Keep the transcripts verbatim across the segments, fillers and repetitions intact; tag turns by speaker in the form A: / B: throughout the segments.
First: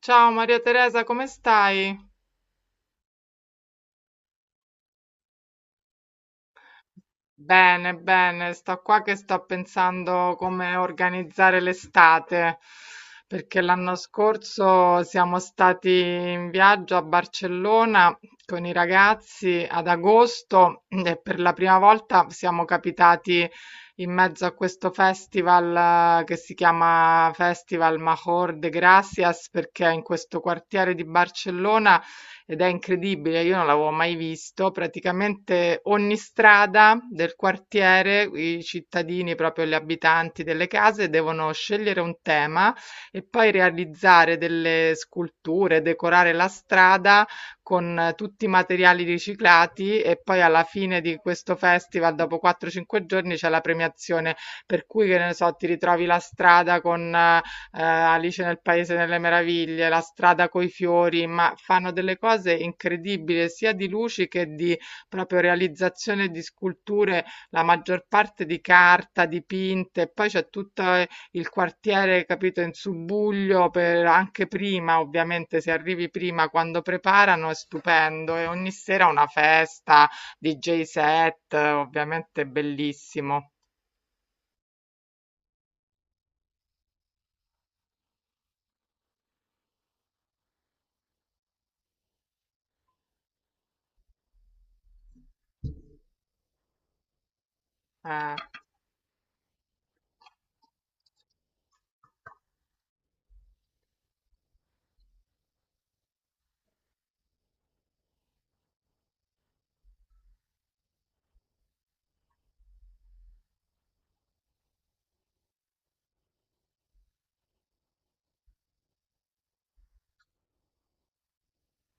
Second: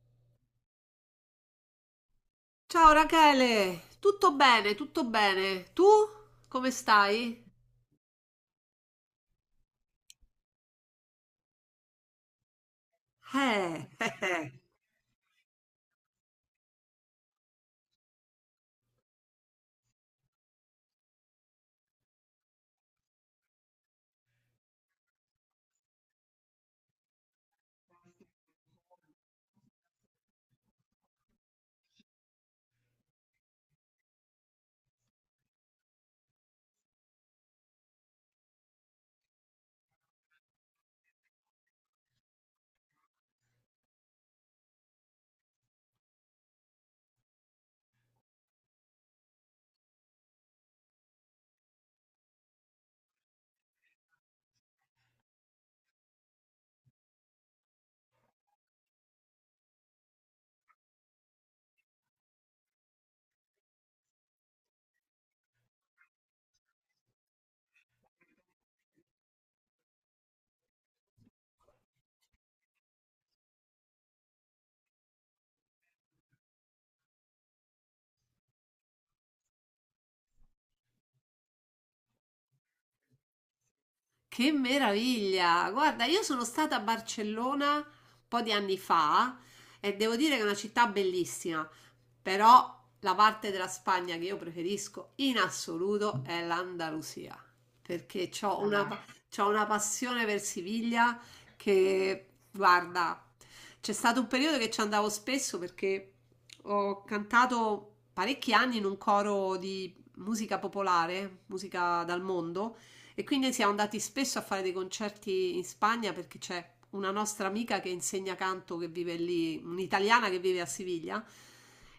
A: Ciao Maria Teresa, come stai?
B: Ciao Rachele, tutto bene, tutto bene. Tu come stai?
A: Bene, bene, sto qua che sto pensando come organizzare l'estate, perché
B: Eh,
A: l'anno
B: eh, eh.
A: scorso siamo stati in viaggio a Barcellona con i ragazzi ad agosto e per la prima volta siamo capitati in mezzo a questo festival eh, che si chiama Festival Major de Gracias, perché in questo quartiere di Barcellona ed è incredibile, io non l'avevo mai visto. Praticamente ogni strada del quartiere, i cittadini, proprio gli abitanti delle case, devono scegliere un tema e poi realizzare delle sculture, decorare la strada con eh, tutti i materiali riciclati e poi alla fine di questo festival, dopo quattro cinque giorni, c'è la premiazione, per cui che ne so, ti ritrovi la strada con eh, eh, Alice nel Paese delle Meraviglie, La strada coi fiori, ma fanno delle cose incredibili sia di luci che di proprio realizzazione di sculture, la maggior parte di carta, dipinte, poi c'è tutto eh, il quartiere, capito, in subbuglio per anche prima, ovviamente se arrivi prima quando preparano è stupendo e ogni sera una festa, D J set, eh, ovviamente bellissimo.
B: Che meraviglia! Guarda, io sono stata a Barcellona un po' di anni fa e devo dire che è una città bellissima, però la parte della Spagna che io preferisco in assoluto è l'Andalusia, perché
A: Eh,
B: ho una, pa- c'ho una passione per Siviglia che, guarda, c'è stato un periodo che ci andavo spesso perché ho cantato parecchi anni in un coro di musica popolare, musica dal mondo. E quindi siamo andati spesso a fare dei concerti in Spagna perché c'è una nostra amica che insegna canto che vive lì, un'italiana che vive a Siviglia.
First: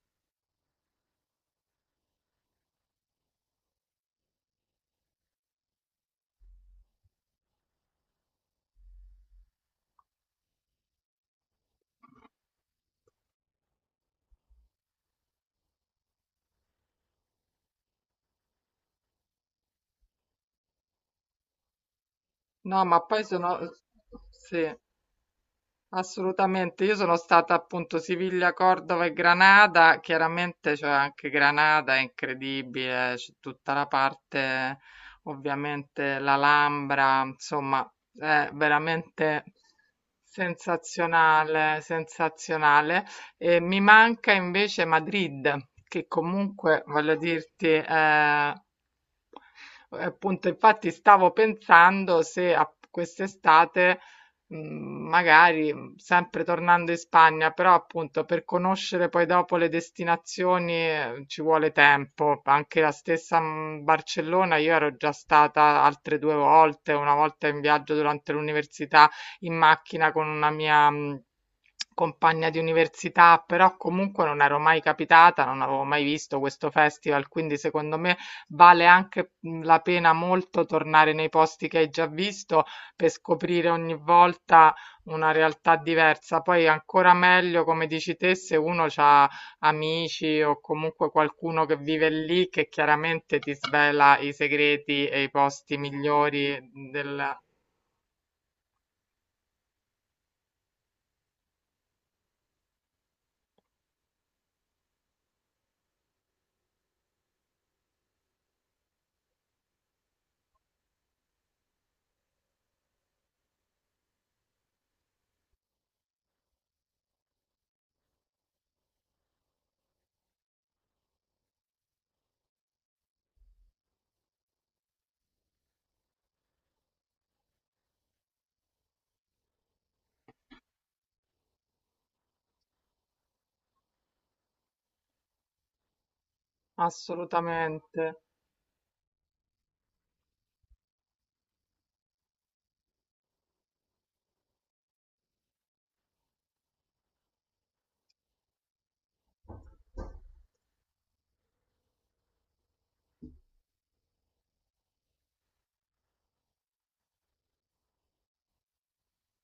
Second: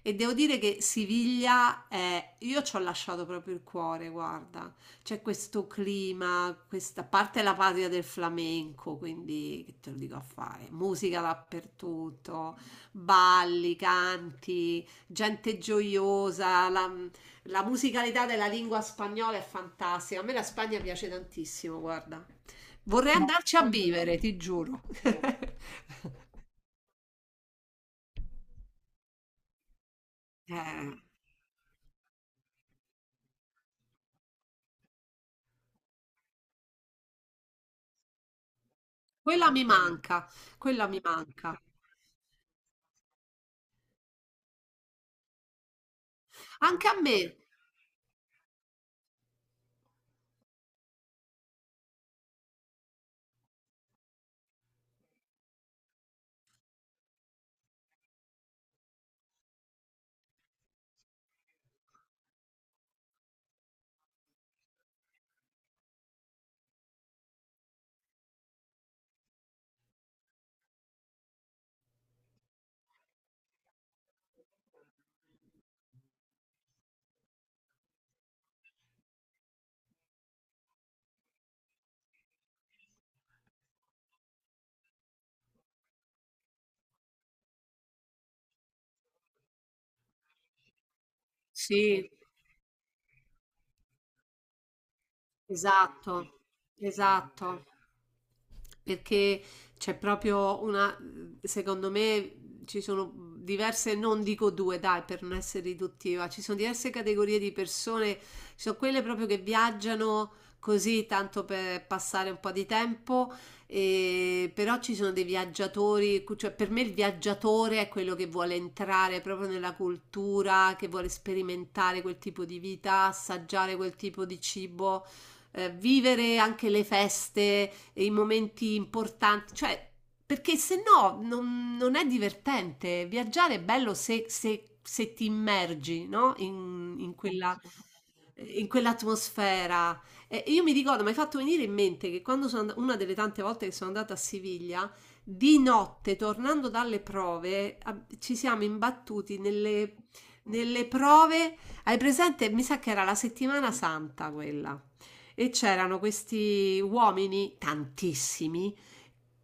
B: E devo dire che Siviglia è, io ci ho lasciato proprio il cuore, guarda, c'è questo clima, questa a parte è la patria del flamenco, quindi che te lo dico a fare, musica dappertutto, balli, canti, gente gioiosa, la- la musicalità della lingua spagnola è fantastica. A me la Spagna piace tantissimo, guarda.
A: no, ma
B: Vorrei
A: poi
B: andarci
A: sono.
B: a vivere, ti
A: Sì.
B: giuro.
A: Assolutamente, io sono stata appunto Siviglia, Cordova e Granada, chiaramente c'è
B: Eh,
A: anche Granada, è incredibile, c'è tutta la parte, ovviamente l'Alhambra, insomma, è veramente
B: quella mi manca, quella mi manca.
A: sensazionale, sensazionale. E mi manca invece Madrid, che comunque,
B: Anche a
A: voglio
B: me.
A: dirti, è eh, appunto, infatti stavo pensando se a quest'estate, mh, magari mh, sempre tornando in Spagna, però appunto per conoscere poi dopo le destinazioni eh, ci vuole tempo. Anche la stessa mh, Barcellona, io ero già stata altre due volte, una volta in viaggio durante l'università in macchina con una mia mh, compagna di università, però comunque non ero mai capitata, non avevo mai visto questo festival, quindi secondo me vale anche mh, la pena molto tornare nei posti che hai già visto per scoprire ogni volta una realtà diversa. Poi ancora meglio, come dici te, se uno ha amici o comunque qualcuno che vive
B: Sì,
A: lì che chiaramente ti svela i segreti e i posti
B: esatto,
A: migliori del.
B: esatto. Perché c'è proprio una, secondo me ci sono diverse, non dico due, dai, per non essere riduttiva, ci sono diverse categorie di persone, ci sono quelle proprio che viaggiano così tanto per passare un po' di tempo, e- però ci sono dei viaggiatori, cu- cioè per me il viaggiatore è quello che vuole entrare proprio nella cultura, che vuole sperimentare quel tipo di vita, assaggiare quel tipo di cibo, eh, vivere anche le feste, i momenti importanti, cioè perché se no non, non è divertente. Viaggiare è bello se, se- se ti immergi, no? In, in quella,
A: Assolutamente.
B: in quell'atmosfera. E io mi ricordo, mi hai fatto venire in mente che quando sono and- una delle tante volte che sono andata a Siviglia, di notte, tornando dalle prove, a- ci siamo imbattuti nelle, nelle prove. Hai presente? Mi sa che era la settimana santa quella. E c'erano questi uomini, tantissimi,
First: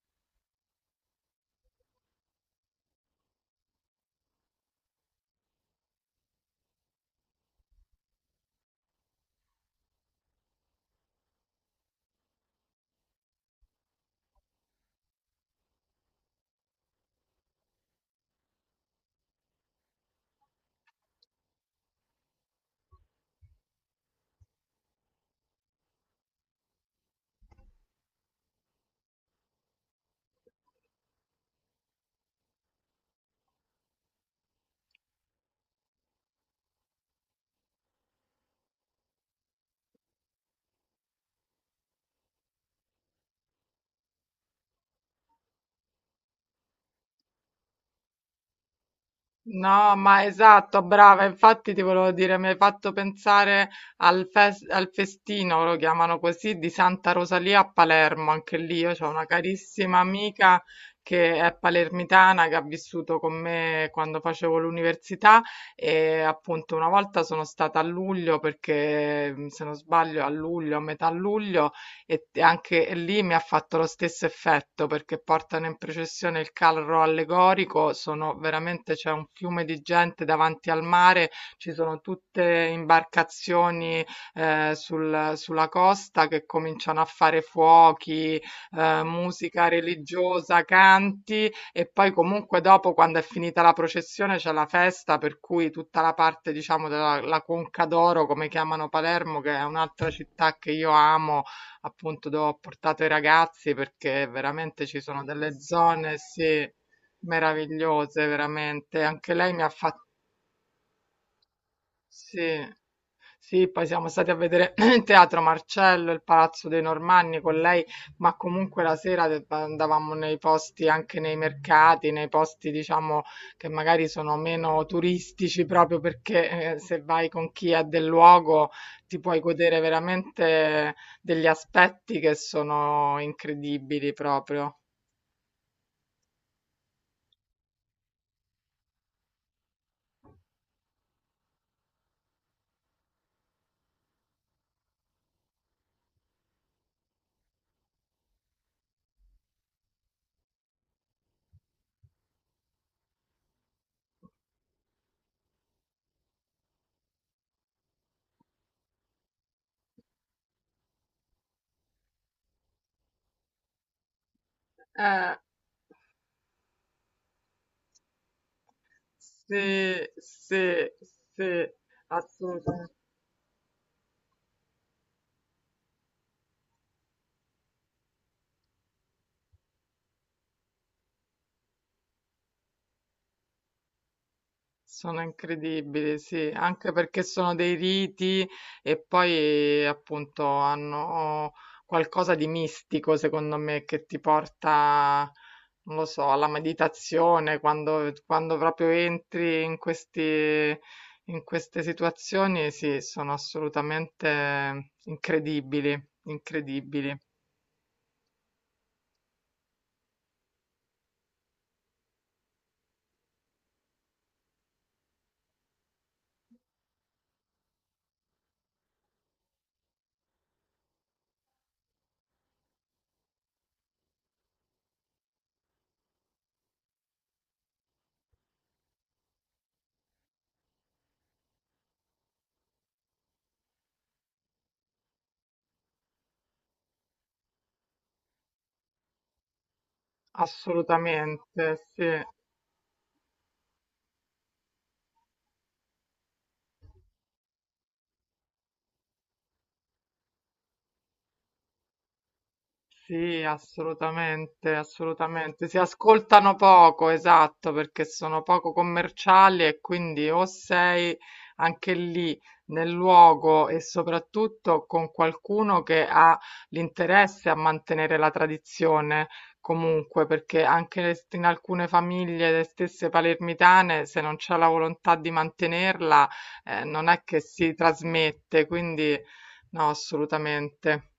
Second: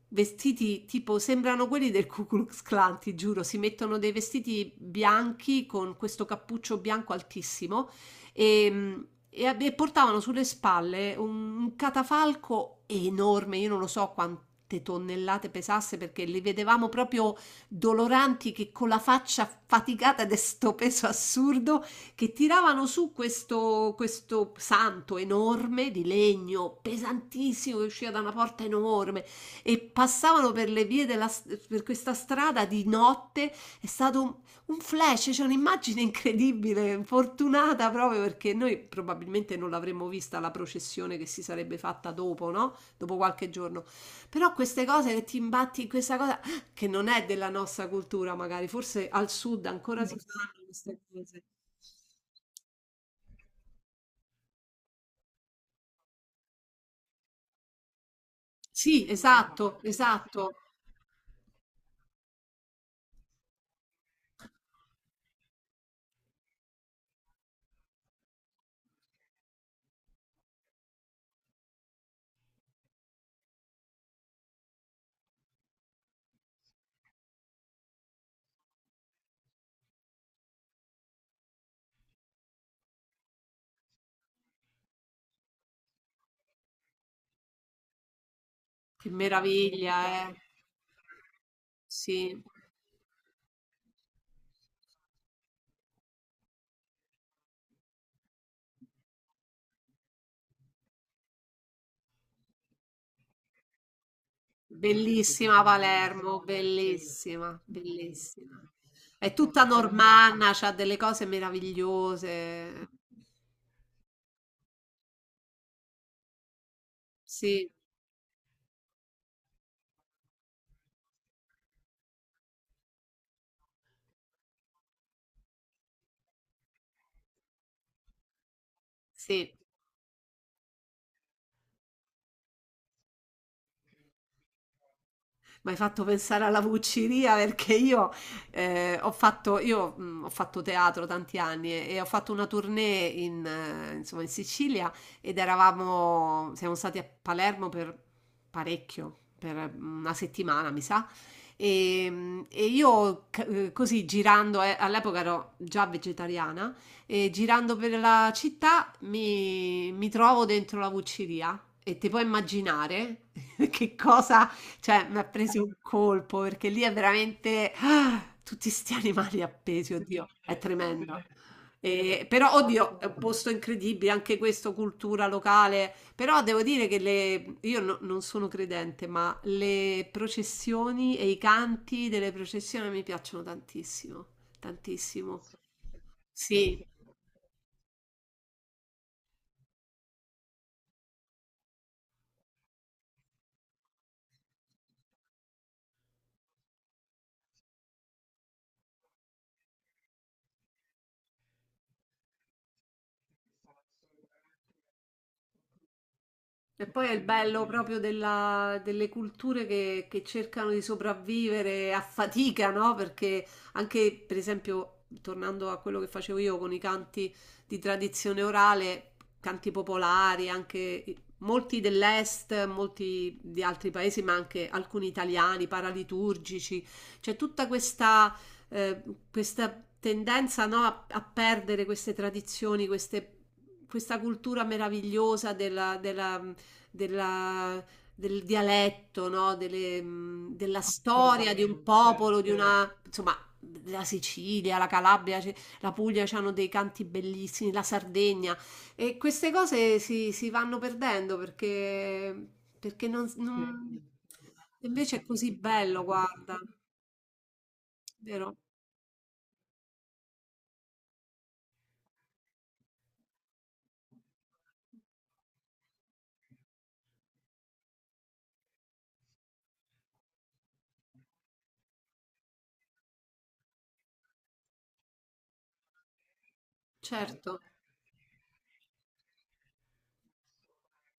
B: vestiti tipo, sembrano quelli del Ku Klux Klan, ti giuro, si mettono dei vestiti bianchi con questo cappuccio bianco altissimo e, e ab- e portavano sulle spalle un un catafalco enorme, io non lo so quante tonnellate pesasse perché li vedevamo proprio doloranti che con la faccia faticata di sto peso assurdo che tiravano su questo, questo santo enorme di legno pesantissimo che usciva da una porta enorme e passavano per le vie della, per questa strada di notte. È stato un un flash, c'è un'immagine incredibile, fortunata proprio perché noi probabilmente non l'avremmo vista la processione che si sarebbe fatta dopo, no? Dopo qualche giorno. Però queste cose che ti imbatti in questa cosa ah, che non è della nostra cultura, magari, forse al sud
A: No,
B: ancora si
A: ma
B: fanno.
A: esatto, brava, infatti ti volevo dire, mi hai fatto pensare al, fes- al festino, lo chiamano così, di Santa Rosalia a Palermo, anche lì io ho
B: Sì,
A: una
B: esatto,
A: carissima
B: esatto.
A: amica che è palermitana, che ha vissuto con me quando facevo l'università e appunto una volta sono stata a luglio, perché se non sbaglio a luglio, a metà luglio, e anche lì mi ha fatto lo stesso effetto perché portano in processione il carro allegorico, sono veramente c'è un fiume di gente davanti al mare, ci sono tutte imbarcazioni eh, sul- sulla costa che cominciano a fare fuochi, eh,
B: Che
A: musica
B: meraviglia, eh.
A: religiosa, canti e poi
B: Sì.
A: comunque dopo quando è finita la processione c'è la festa per cui tutta la parte diciamo della la Conca d'Oro come chiamano Palermo che è un'altra città che io amo appunto dove ho portato i ragazzi perché veramente ci sono delle
B: Bellissima
A: zone,
B: Palermo,
A: sì,
B: bellissima,
A: meravigliose,
B: bellissima.
A: veramente. Anche
B: È
A: lei mi
B: tutta
A: ha fatto
B: normanna, c'ha delle cose
A: sì.
B: meravigliose.
A: Sì, poi siamo stati a vedere il Teatro Marcello, il Palazzo dei Normanni con
B: Sì,
A: lei, ma comunque la sera de- andavamo nei posti, anche nei mercati, nei posti, diciamo, che magari sono meno turistici, proprio perché eh, se vai con chi è del luogo ti puoi
B: sì.
A: godere veramente degli aspetti che sono incredibili proprio.
B: Mi hai fatto pensare alla Vucciria perché io, eh, ho fatto, io, mh, ho fatto teatro tanti anni e, e ho fatto una tournée in, eh, insomma, in Sicilia ed eravamo, siamo stati a Palermo per parecchio, per una settimana mi sa. E, mh, e io c- eh, così girando, eh, all'epoca ero già vegetariana, e girando per la città mi, mi trovo dentro la Vucciria e ti puoi immaginare che cosa, cioè, m'ha
A: Eh,
B: preso un colpo, perché lì è veramente ah, tutti 'sti animali
A: sì,
B: appesi, oddio, è
A: sì,
B: tremendo.
A: sì,
B: Ehm, però
A: assolutamente.
B: oddio, è un posto incredibile, anche questo cultura locale, però devo dire che le io no, non sono credente, ma le processioni e i canti delle processioni mi piacciono tantissimo,
A: Sono
B: tantissimo.
A: incredibili, sì,
B: Sì.
A: anche perché sono dei riti e poi appunto hanno qualcosa di mistico, secondo me, che ti porta, non lo so, alla meditazione, quando, quando proprio entri in questi, in queste situazioni, sì, sono assolutamente incredibili,
B: E poi è
A: incredibili,
B: il bello proprio della- delle culture che, che cercano di sopravvivere a fatica, no? Perché anche, per esempio, tornando a quello che facevo io con i canti di tradizione orale, canti popolari, anche i- molti dell'est, molti di altri paesi, ma anche alcuni italiani, paraliturgici, c'è tutta questa, eh, questa tendenza, no, a, a perdere queste tradizioni, queste- questa cultura meravigliosa della, della- della, del dialetto, no? Delle, mh, della storia di
A: assolutamente,
B: un
A: sì.
B: popolo, di una, insomma, la Sicilia, la Calabria, ce- la Puglia hanno dei canti bellissimi, la Sardegna, e queste cose si, si vanno perdendo perché, perché non,
A: Sì,
B: non-
A: assolutamente,
B: invece è così
A: assolutamente. Si
B: bello,
A: ascoltano
B: guarda,
A: poco, esatto, perché sono
B: vero?
A: poco commerciali e quindi o sei anche lì nel luogo e soprattutto con qualcuno che ha l'interesse a mantenere la tradizione. Comunque, perché anche le- in alcune famiglie, le stesse palermitane, se non c'è la volontà di mantenerla, eh, non è che
B: Certo.
A: si trasmette, quindi no, assolutamente.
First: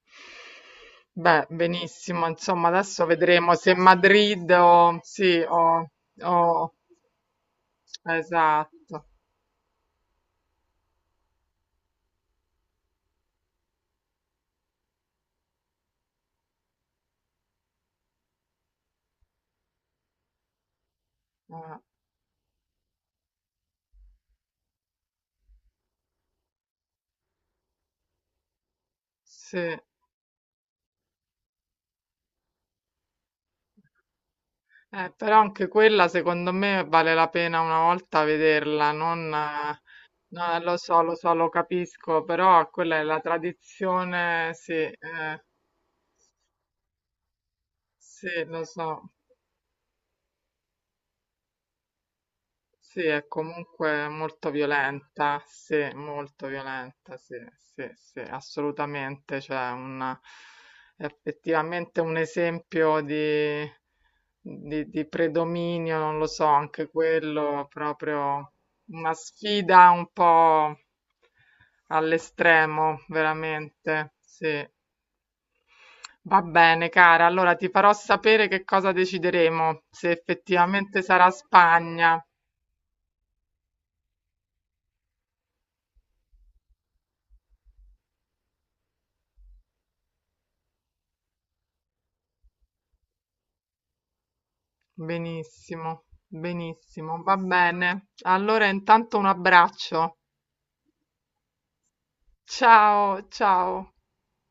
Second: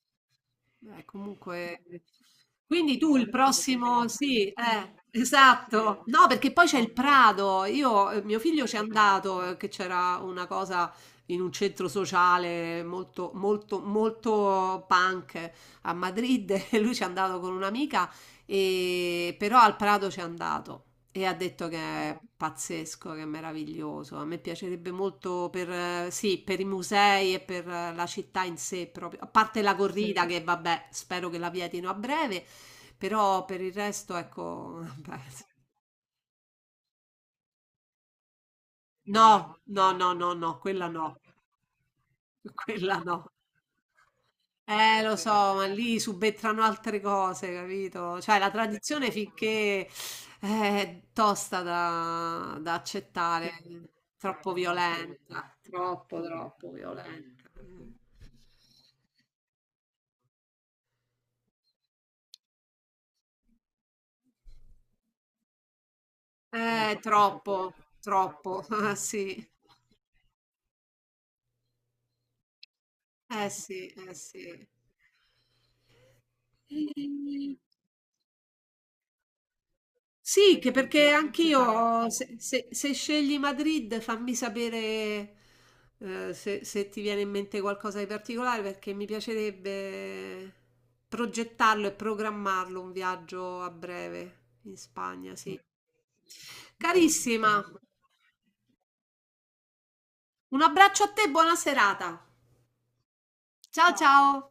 B: Beh,
A: Beh,
B: comunque
A: benissimo, insomma,
B: quindi
A: adesso
B: tu il
A: vedremo se
B: prossimo sì,
A: Madrid
B: eh,
A: o, sì, o,
B: esatto. No, perché poi
A: o-
B: c'è il Prado. Io, eh, mio figlio ci è
A: esatto.
B: andato, eh, che c'era una cosa in un centro sociale molto, molto, molto punk a Madrid e lui ci è andato con un'amica e- però al Prado c'è andato e ha detto
A: Eh,
B: che è pazzesco, che è meraviglioso. A me piacerebbe molto per, eh, sì, per i musei e per eh, la città in sé proprio, a parte la
A: sì.
B: corrida che vabbè, spero che la vietino a breve, però per il resto ecco,
A: Eh,
B: vabbè.
A: però anche quella, secondo me, vale la pena una volta vederla, non,
B: No,
A: eh,
B: no, no, no,
A: no,
B: no,
A: lo
B: quella
A: so,
B: no,
A: lo so, lo capisco, però quella è
B: quella
A: la
B: no.
A: tradizione, sì,
B: Eh, lo so,
A: eh,
B: ma lì subentrano altre cose, capito? Cioè,
A: sì,
B: la
A: lo so.
B: tradizione finché eh, è tosta da, da
A: Sì, è
B: accettare,
A: comunque molto
B: troppo
A: violenta,
B: violenta,
A: sì,
B: troppo,
A: molto
B: troppo
A: violenta, sì,
B: violenta.
A: sì, sì, assolutamente, cioè un, è effettivamente un esempio di, di, di, predominio, non lo so, anche
B: Eh,
A: quello
B: troppo,
A: proprio
B: troppo, ah,
A: una
B: sì,
A: sfida un po' all'estremo,
B: eh sì,
A: veramente,
B: eh
A: sì.
B: sì.
A: Va bene, cara, allora ti farò sapere che cosa decideremo, se
B: Sì, che
A: effettivamente
B: perché
A: sarà
B: anch'io,
A: Spagna.
B: se, se- se scegli Madrid, fammi sapere eh, se, se ti viene in mente qualcosa di particolare, perché mi piacerebbe progettarlo e programmarlo un viaggio a breve in Spagna, sì.
A: Benissimo, benissimo, va
B: Carissima,
A: bene. Allora intanto un abbraccio.
B: un abbraccio a te, buona serata.
A: Ciao, ciao.
B: Ciao ciao.